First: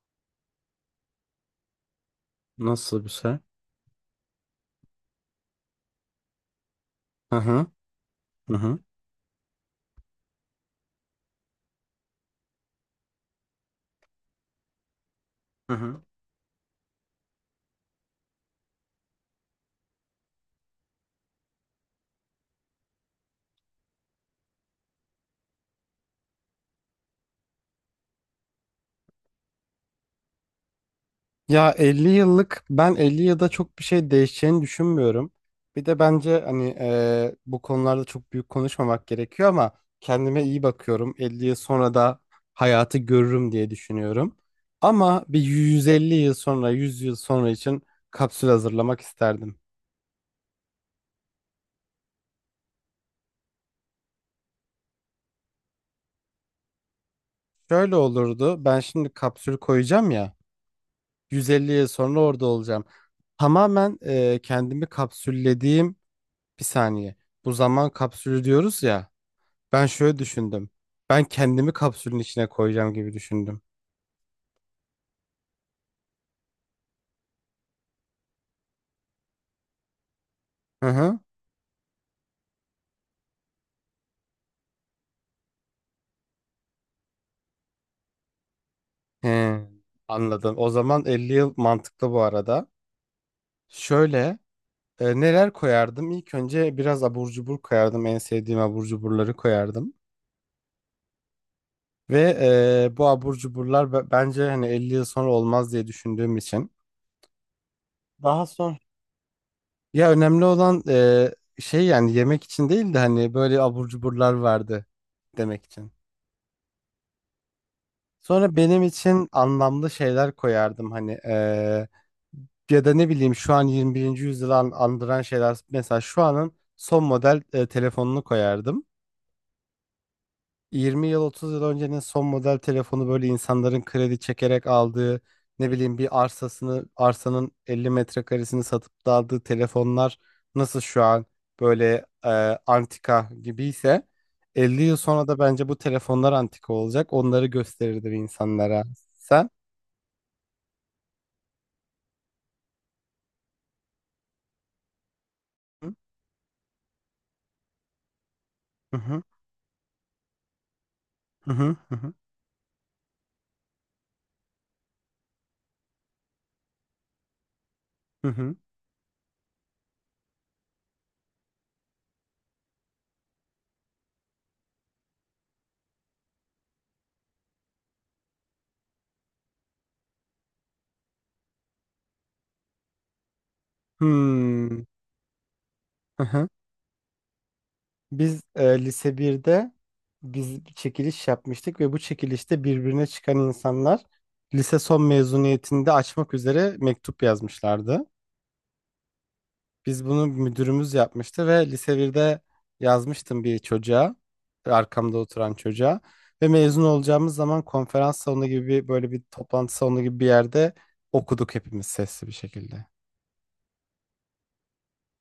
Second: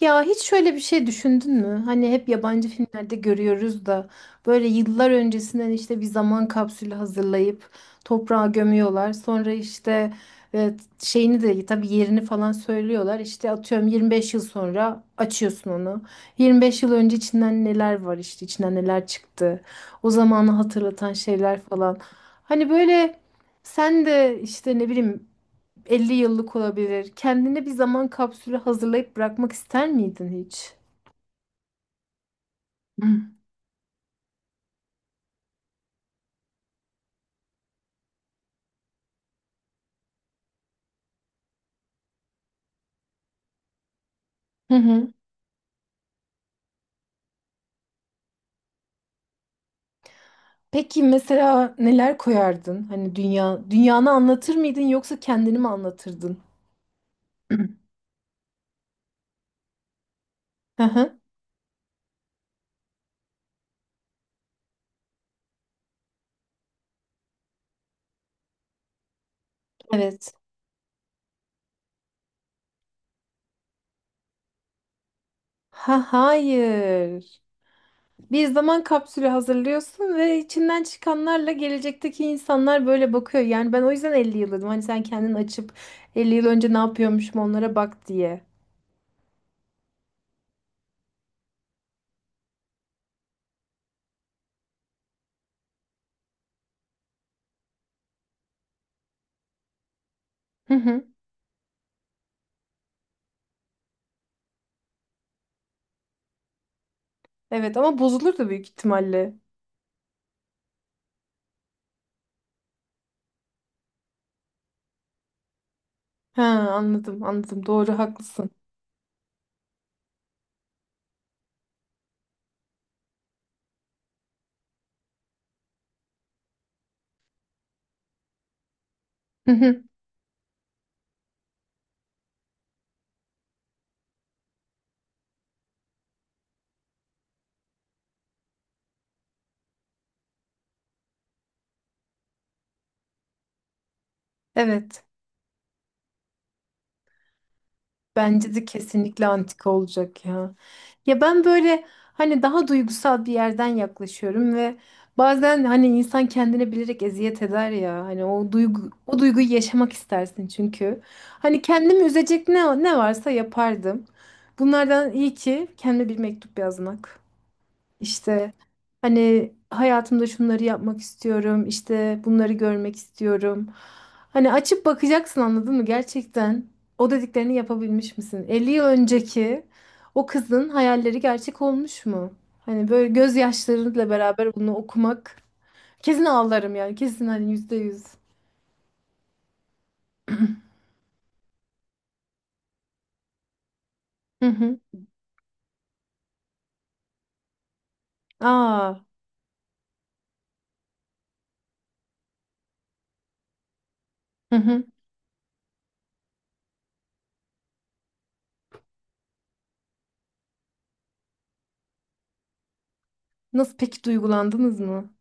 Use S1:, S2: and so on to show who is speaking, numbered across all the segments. S1: Ya hiç şöyle bir şey düşündün mü? Hani hep yabancı
S2: Nasıl bir
S1: filmlerde
S2: şey?
S1: görüyoruz da böyle yıllar öncesinden işte bir zaman kapsülü
S2: Hı hı.
S1: hazırlayıp toprağa
S2: Hı hı.
S1: gömüyorlar. Sonra işte şeyini de tabii yerini falan söylüyorlar. İşte atıyorum 25 yıl sonra açıyorsun
S2: Hı
S1: onu.
S2: hı.
S1: 25 yıl önce içinden neler var işte içinden neler çıktı. O zamanı hatırlatan şeyler falan. Hani böyle sen de işte ne bileyim 50 yıllık olabilir. Kendine bir zaman kapsülü hazırlayıp bırakmak ister miydin hiç?
S2: Ya 50 yıllık, ben 50 yılda çok bir şey değişeceğini düşünmüyorum. Bir de bence hani bu konularda çok büyük konuşmamak gerekiyor ama kendime iyi bakıyorum. 50 yıl sonra da hayatı görürüm diye düşünüyorum.
S1: Hı hı.
S2: Ama bir 150 yıl sonra, 100 yıl sonra için kapsül hazırlamak isterdim.
S1: Peki mesela neler koyardın? Hani dünya dünyanı anlatır mıydın yoksa kendini mi anlatırdın?
S2: Şöyle olurdu. Ben şimdi kapsül koyacağım ya.
S1: Hı hı.
S2: 150 yıl sonra orada olacağım. Tamamen kendimi kapsüllediğim. Bir saniye. Bu zaman kapsülü diyoruz ya. Ben şöyle
S1: Evet.
S2: düşündüm. Ben kendimi kapsülün içine koyacağım gibi düşündüm.
S1: Ha hayır. Bir zaman kapsülü hazırlıyorsun ve içinden
S2: Hı hı.
S1: çıkanlarla gelecekteki insanlar böyle bakıyor. Yani ben o yüzden 50 yıl dedim. Hani sen kendini açıp 50 yıl önce ne yapıyormuşum onlara bak diye.
S2: He, anladım. O zaman 50 yıl mantıklı bu arada. Şöyle neler koyardım? İlk önce biraz abur cubur koyardım. En sevdiğim abur cuburları koyardım.
S1: Hı hı.
S2: Ve bu abur cuburlar bence hani 50 yıl sonra olmaz diye düşündüğüm için.
S1: Evet, ama
S2: Daha
S1: bozulurdu büyük
S2: sonra.
S1: ihtimalle.
S2: Ya önemli olan şey, yani yemek için değil de hani böyle abur cuburlar vardı demek için.
S1: Ha, anladım, anladım. Doğru, haklısın.
S2: Sonra benim için anlamlı şeyler koyardım hani ya da ne bileyim şu an 21. yüzyılı andıran şeyler, mesela şu anın son model telefonunu koyardım.
S1: Hı hı.
S2: 20 yıl 30 yıl öncenin son model telefonu, böyle insanların kredi çekerek aldığı, ne bileyim, bir arsasını, arsanın 50 metrekaresini satıp da aldığı telefonlar nasıl şu an böyle antika gibiyse, 50 yıl
S1: Evet,
S2: sonra da bence bu telefonlar antika olacak, onları gösterirdim
S1: bence de
S2: insanlara.
S1: kesinlikle
S2: Sen?
S1: antika olacak ya. Ya ben böyle hani daha duygusal bir yerden yaklaşıyorum ve bazen hani
S2: Hı
S1: insan kendine bilerek eziyet eder ya. Hani o duygu,
S2: hı
S1: o
S2: hı
S1: duyguyu yaşamak istersin çünkü.
S2: hı
S1: Hani
S2: hı
S1: kendimi
S2: hı
S1: üzecek ne varsa yapardım. Bunlardan iyi ki kendime bir mektup yazmak.
S2: hı.
S1: İşte
S2: hı.
S1: hani hayatımda şunları yapmak istiyorum, işte bunları görmek istiyorum. Hani açıp bakacaksın, anladın mı? Gerçekten o dediklerini yapabilmiş misin? 50 yıl önceki o kızın hayalleri gerçek olmuş mu? Hani böyle gözyaşlarıyla beraber bunu
S2: Hmm,
S1: okumak kesin
S2: hı hı.
S1: ağlarım yani, kesin hani yüzde yüz.
S2: Biz lise birde, biz bir çekiliş yapmıştık ve bu çekilişte birbirine çıkan insanlar
S1: Hı
S2: lise
S1: hı.
S2: son mezuniyetinde açmak üzere mektup yazmışlardı.
S1: Aa.
S2: Biz bunu müdürümüz yapmıştı ve lise birde yazmıştım bir çocuğa,
S1: Hı hı.
S2: arkamda oturan çocuğa, ve mezun olacağımız zaman konferans salonu gibi böyle bir toplantı salonu gibi bir yerde okuduk hepimiz sesli bir şekilde.
S1: Nasıl peki, duygulandınız mı?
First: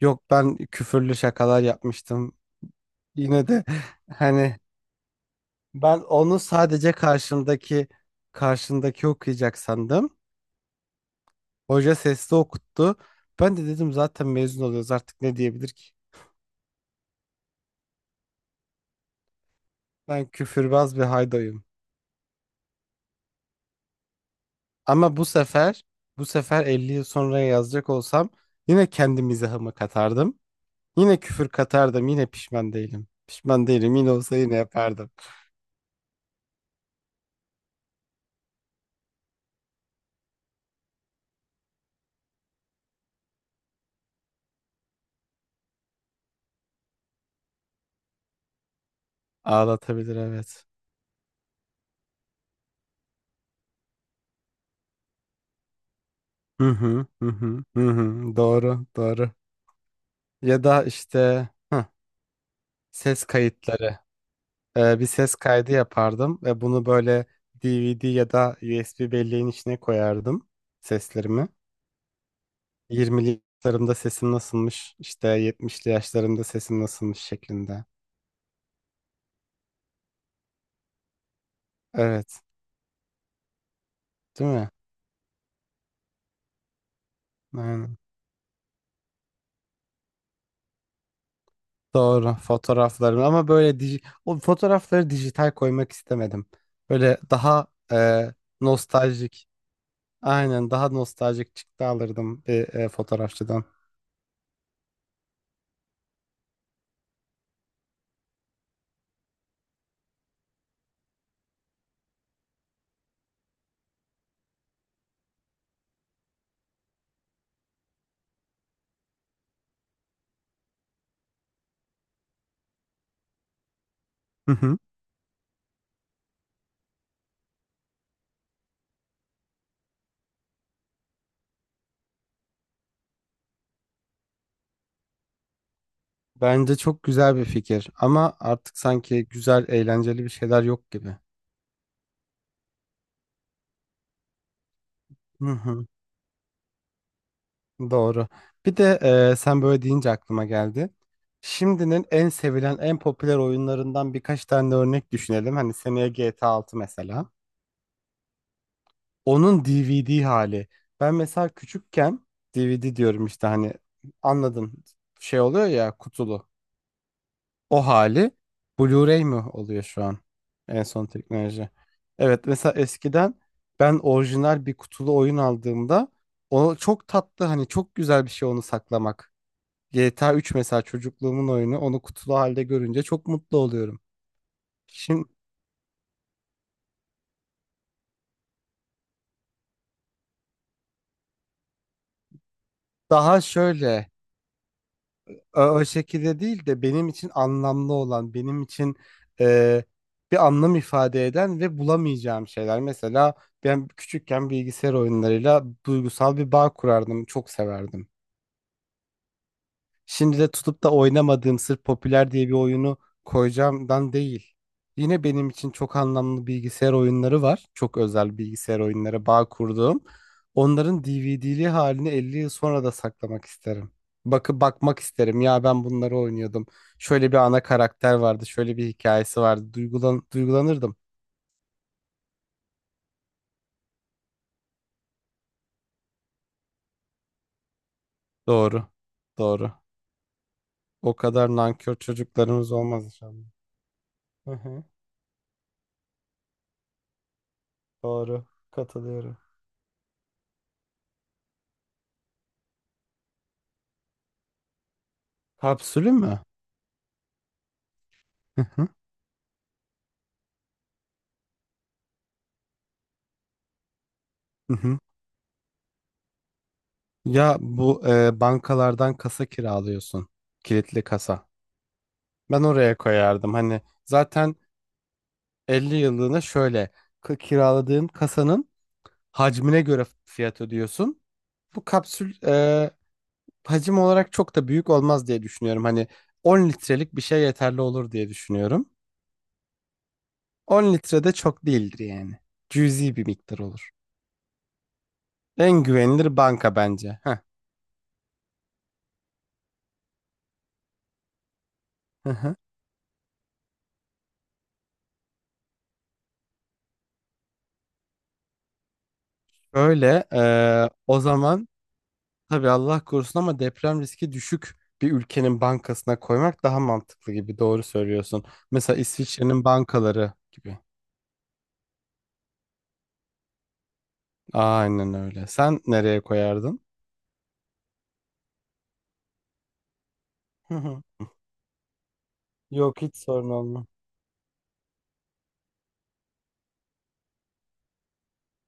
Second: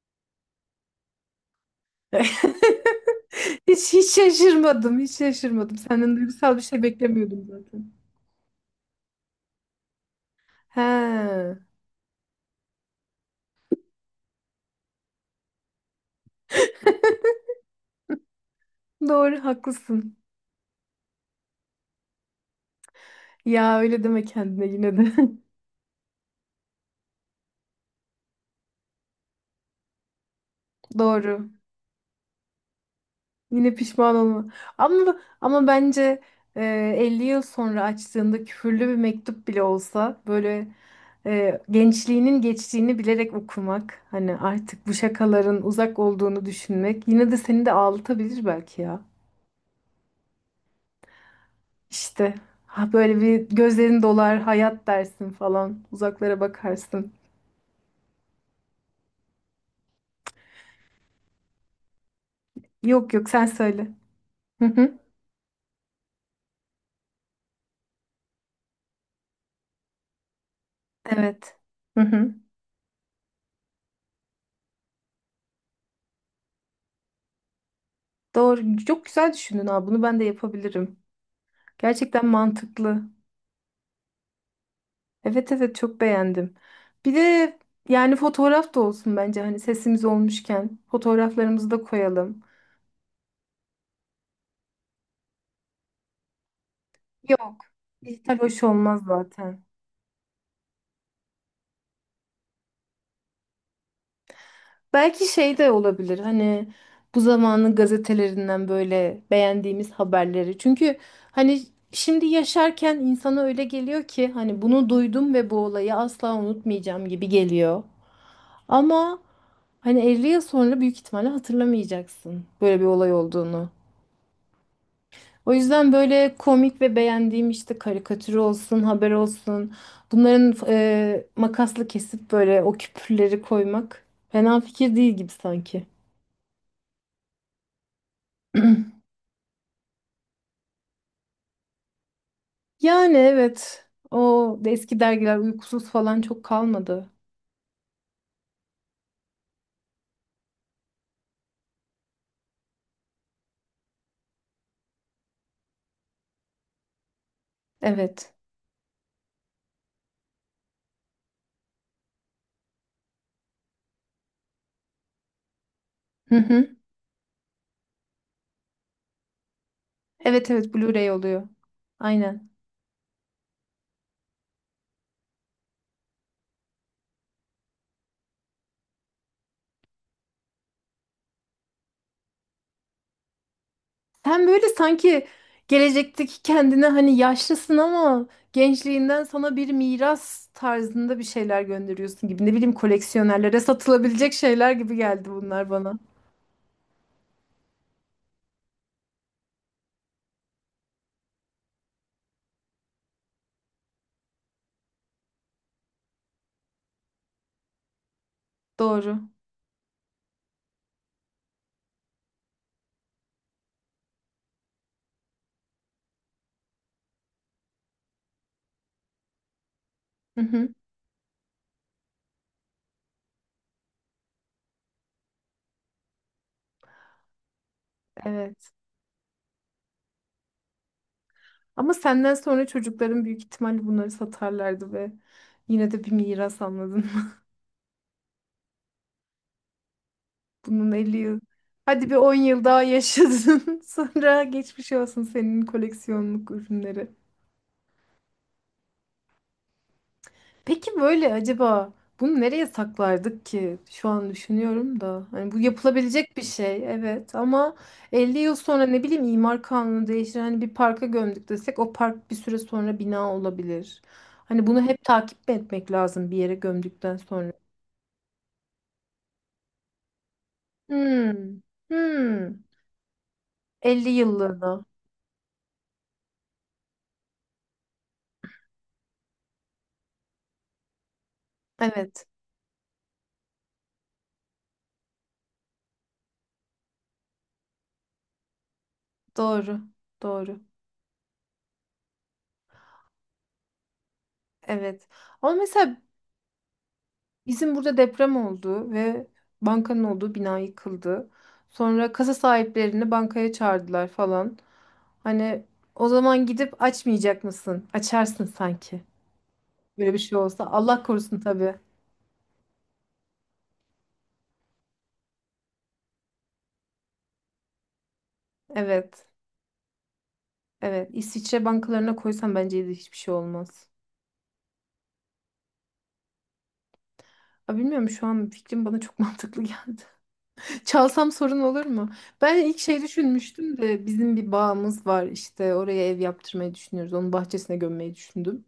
S2: Yok, ben küfürlü şakalar yapmıştım. Yine de
S1: Hiç hiç
S2: hani
S1: şaşırmadım, hiç şaşırmadım.
S2: ben
S1: Senden
S2: onu
S1: duygusal bir şey
S2: sadece
S1: beklemiyordum zaten.
S2: karşındaki okuyacak sandım.
S1: He,
S2: Hoca sesli okuttu. Ben de dedim zaten mezun oluyoruz artık, ne diyebilir ki?
S1: doğru haklısın.
S2: Ben küfürbaz bir haydoyum.
S1: Ya öyle deme kendine yine de.
S2: Ama bu sefer 50 yıl sonra yazacak olsam yine kendi mizahımı katardım. Yine
S1: Doğru.
S2: küfür katardım. Yine pişman değilim. Pişman
S1: Yine
S2: değilim. Yine
S1: pişman
S2: olsa
S1: olma.
S2: yine yapardım.
S1: Ama bence 50 yıl sonra açtığında küfürlü bir mektup bile olsa böyle gençliğinin geçtiğini bilerek okumak, hani artık bu şakaların uzak olduğunu düşünmek yine de seni de ağlatabilir belki ya.
S2: Ağlatabilir, evet.
S1: İşte ha böyle bir gözlerin dolar, hayat dersin falan, uzaklara bakarsın.
S2: Hı. Doğru, doğru. Ya da işte
S1: Yok
S2: Ses
S1: yok, sen söyle.
S2: kayıtları. Bir ses kaydı yapardım ve bunu böyle DVD ya da USB belleğin içine koyardım, seslerimi.
S1: Evet. Hı hı.
S2: 20'li yaşlarımda sesim nasılmış, işte 70'li yaşlarımda sesim nasılmış şeklinde.
S1: Doğru. Çok güzel düşündün abi. Bunu ben de yapabilirim. Gerçekten
S2: Evet,
S1: mantıklı.
S2: değil mi?
S1: Evet evet, çok beğendim. Bir de
S2: Aynen.
S1: yani fotoğraf da olsun bence, hani sesimiz olmuşken fotoğraflarımızı da
S2: Doğru,
S1: koyalım.
S2: fotoğraflarım ama böyle o fotoğrafları dijital koymak istemedim. Böyle
S1: Yok.
S2: daha e,
S1: Dijital hoş olmaz
S2: nostaljik,
S1: zaten.
S2: aynen, daha nostaljik çıktı alırdım bir fotoğrafçıdan.
S1: Belki şey de olabilir, hani bu zamanın gazetelerinden böyle beğendiğimiz haberleri. Çünkü hani şimdi yaşarken insana öyle geliyor ki hani bunu duydum ve bu olayı asla unutmayacağım gibi geliyor. Ama hani 50 yıl sonra büyük ihtimalle hatırlamayacaksın böyle bir olay olduğunu. O yüzden böyle komik ve beğendiğim işte, karikatür olsun, haber olsun. Bunların makasla kesip böyle o küpürleri koymak fena fikir değil gibi sanki.
S2: Bence çok güzel bir fikir ama artık sanki güzel, eğlenceli bir şeyler yok gibi.
S1: Yani evet. O eski dergiler
S2: Hı
S1: uykusuz
S2: hı,
S1: falan çok kalmadı.
S2: doğru. Bir de sen böyle deyince aklıma geldi. Şimdinin en sevilen, en popüler oyunlarından birkaç tane örnek düşünelim. Hani seneye GTA 6 mesela.
S1: Evet.
S2: Onun DVD hali. Ben mesela küçükken DVD diyorum işte, hani anladın, şey oluyor ya,
S1: Hı
S2: kutulu.
S1: hı.
S2: O hali Blu-ray mi oluyor şu an?
S1: Evet evet,
S2: En son
S1: Blu-ray oluyor.
S2: teknoloji. Evet,
S1: Aynen.
S2: mesela eskiden ben orijinal bir kutulu oyun aldığımda, o çok tatlı, hani çok güzel bir şey onu saklamak. GTA 3 mesela, çocukluğumun oyunu, onu kutulu halde görünce çok mutlu oluyorum.
S1: Sen böyle
S2: Şimdi
S1: sanki gelecekteki kendine, hani yaşlısın ama gençliğinden sana bir miras tarzında bir şeyler gönderiyorsun gibi. Ne bileyim,
S2: daha
S1: koleksiyonerlere
S2: şöyle,
S1: satılabilecek şeyler gibi geldi bunlar
S2: o
S1: bana.
S2: şekilde değil de benim için anlamlı olan, benim için e, bir anlam ifade eden ve bulamayacağım şeyler. Mesela ben küçükken bilgisayar oyunlarıyla duygusal bir bağ kurardım, çok severdim.
S1: Doğru.
S2: Şimdi de tutup da oynamadığım sırf popüler diye bir oyunu koyacağımdan değil. Yine benim için çok anlamlı bilgisayar oyunları var. Çok özel bilgisayar oyunları, bağ kurduğum.
S1: Hı hı.
S2: Onların DVD'li halini 50 yıl sonra da saklamak isterim. Bakmak isterim. Ya ben bunları oynuyordum. Şöyle bir ana karakter vardı.
S1: Evet.
S2: Şöyle bir hikayesi vardı. Duygulanırdım.
S1: Ama senden sonra çocukların büyük ihtimalle bunları satarlardı ve yine de bir miras, anladın.
S2: Doğru. Doğru.
S1: Bunun 50
S2: O
S1: yıl.
S2: kadar nankör
S1: Hadi bir 10 yıl
S2: çocuklarımız
S1: daha
S2: olmaz inşallah.
S1: yaşadın. Sonra
S2: Hı hı.
S1: geçmiş olsun senin koleksiyonluk ürünleri.
S2: Doğru. Katılıyorum.
S1: Peki böyle acaba bunu nereye saklardık ki? Şu an düşünüyorum da. Hani bu
S2: Kapsülü
S1: yapılabilecek
S2: mü?
S1: bir şey evet, ama 50 yıl
S2: Hı
S1: sonra
S2: hı.
S1: ne bileyim imar kanunu değişir. Hani bir parka gömdük desek o park bir süre sonra bina olabilir. Hani
S2: Hı
S1: bunu
S2: hı.
S1: hep takip etmek lazım bir yere gömdükten sonra.
S2: Ya bu bankalardan kasa kiralıyorsun. Kilitli kasa.
S1: Hmm. Hmm.
S2: Ben oraya koyardım. Hani
S1: 50
S2: zaten
S1: yıllığına.
S2: 50 yıllığına şöyle kiraladığın kasanın hacmine göre fiyat ödüyorsun. Bu
S1: Evet.
S2: kapsül hacim olarak çok da büyük olmaz diye düşünüyorum. Hani 10 litrelik bir şey yeterli olur diye düşünüyorum.
S1: Doğru. Doğru.
S2: 10 litre de çok değildir yani. Cüzi bir miktar olur.
S1: Evet. Ama
S2: En
S1: mesela
S2: güvenilir banka bence. Heh.
S1: bizim burada deprem oldu ve bankanın olduğu bina yıkıldı. Sonra
S2: Hı
S1: kasa
S2: hı.
S1: sahiplerini bankaya çağırdılar falan. Hani o zaman gidip açmayacak mısın? Açarsın sanki. Böyle bir
S2: Şöyle
S1: şey olsa. Allah
S2: o
S1: korusun
S2: zaman.
S1: tabii.
S2: Tabii Allah korusun ama deprem riski düşük bir ülkenin bankasına koymak daha mantıklı gibi, doğru söylüyorsun. Mesela
S1: Evet.
S2: İsviçre'nin bankaları gibi.
S1: Evet. İsviçre bankalarına koysam bence de hiçbir şey olmaz.
S2: Aynen öyle. Sen nereye koyardın?
S1: Aa, bilmiyorum, şu an fikrim bana çok mantıklı geldi.
S2: Hı hı.
S1: Çalsam sorun olur mu? Ben ilk şey
S2: Yok, hiç sorun
S1: düşünmüştüm
S2: olmaz.
S1: de, bizim bir bağımız var işte, oraya ev yaptırmayı düşünüyoruz. Onun bahçesine gömmeyi düşündüm.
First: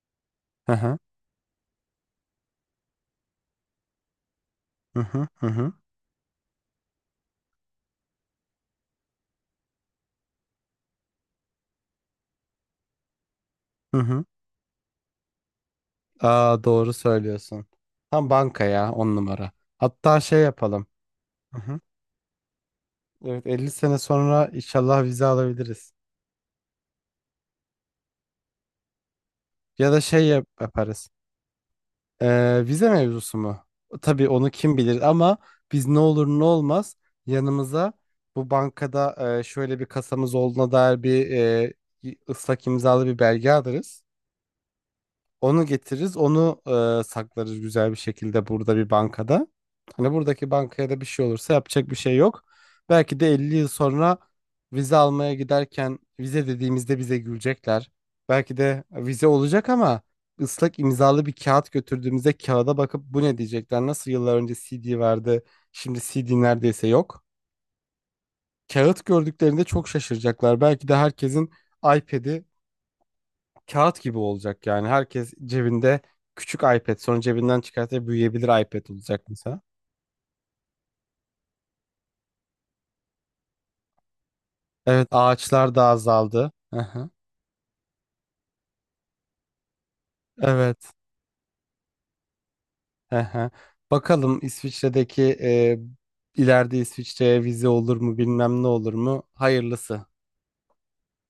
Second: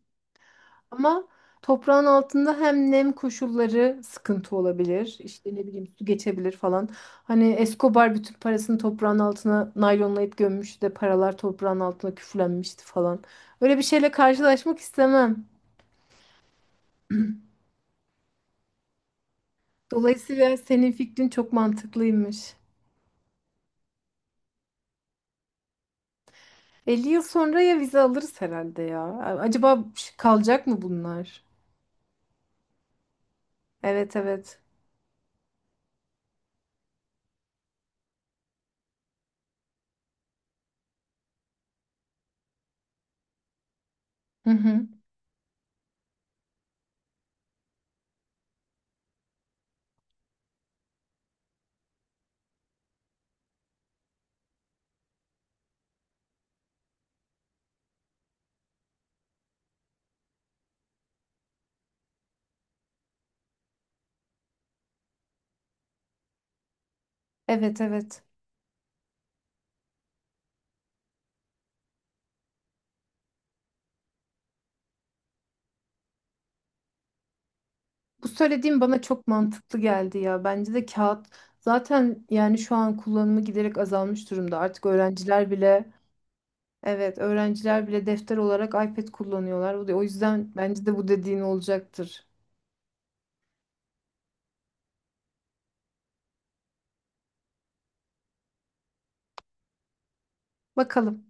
S2: Hı hı.
S1: Ama toprağın altında hem nem koşulları sıkıntı
S2: Hı
S1: olabilir.
S2: hı. Hı
S1: İşte ne
S2: hı.
S1: bileyim, su geçebilir falan. Hani Escobar bütün parasını toprağın altına naylonlayıp gömmüştü de paralar toprağın altına küflenmişti falan. Öyle bir
S2: Hı
S1: şeyle
S2: hı.
S1: karşılaşmak istemem.
S2: Aa, doğru söylüyorsun. Tam banka ya, on numara. Hatta şey
S1: Dolayısıyla
S2: yapalım.
S1: senin fikrin çok
S2: Hı hı.
S1: mantıklıymış.
S2: Evet, 50 sene sonra inşallah vize alabiliriz.
S1: 50 yıl sonra ya vize alırız herhalde ya. Acaba
S2: Ya da
S1: ş-
S2: şey
S1: kalacak mı
S2: yaparız.
S1: bunlar?
S2: Vize mevzusu mu?
S1: Evet
S2: Tabii onu
S1: evet.
S2: kim bilir ama biz ne olur ne olmaz yanımıza bu bankada şöyle bir kasamız olduğuna dair bir ıslak imzalı bir belge alırız.
S1: Hı hı.
S2: Onu getiririz, onu saklarız güzel bir şekilde burada bir bankada. Hani buradaki bankaya da bir şey olursa yapacak bir şey yok. Belki de 50 yıl sonra vize almaya giderken vize dediğimizde bize gülecekler. Belki de vize olacak ama ıslak imzalı bir kağıt götürdüğümüzde kağıda bakıp bu ne diyecekler? Nasıl yıllar önce CD vardı, şimdi CD neredeyse yok.
S1: Evet evet.
S2: Kağıt gördüklerinde çok şaşıracaklar. Belki de herkesin iPad'i kağıt gibi olacak yani. Herkes cebinde küçük iPad, sonra cebinden çıkartıp
S1: Bu
S2: büyüyebilir
S1: söylediğim
S2: iPad
S1: bana
S2: olacak
S1: çok
S2: mesela.
S1: mantıklı geldi ya. Bence de kağıt zaten, yani şu an kullanımı giderek azalmış durumda. Artık
S2: Evet,
S1: öğrenciler
S2: ağaçlar da
S1: bile,
S2: azaldı. Hı.
S1: evet öğrenciler bile defter olarak iPad kullanıyorlar. O yüzden bence
S2: Evet.
S1: de bu dediğin olacaktır.
S2: Hı hı. Bakalım İsviçre'deki ileride İsviçre'ye vize olur mu bilmem, ne olur mu? Hayırlısı.
S1: Bakalım.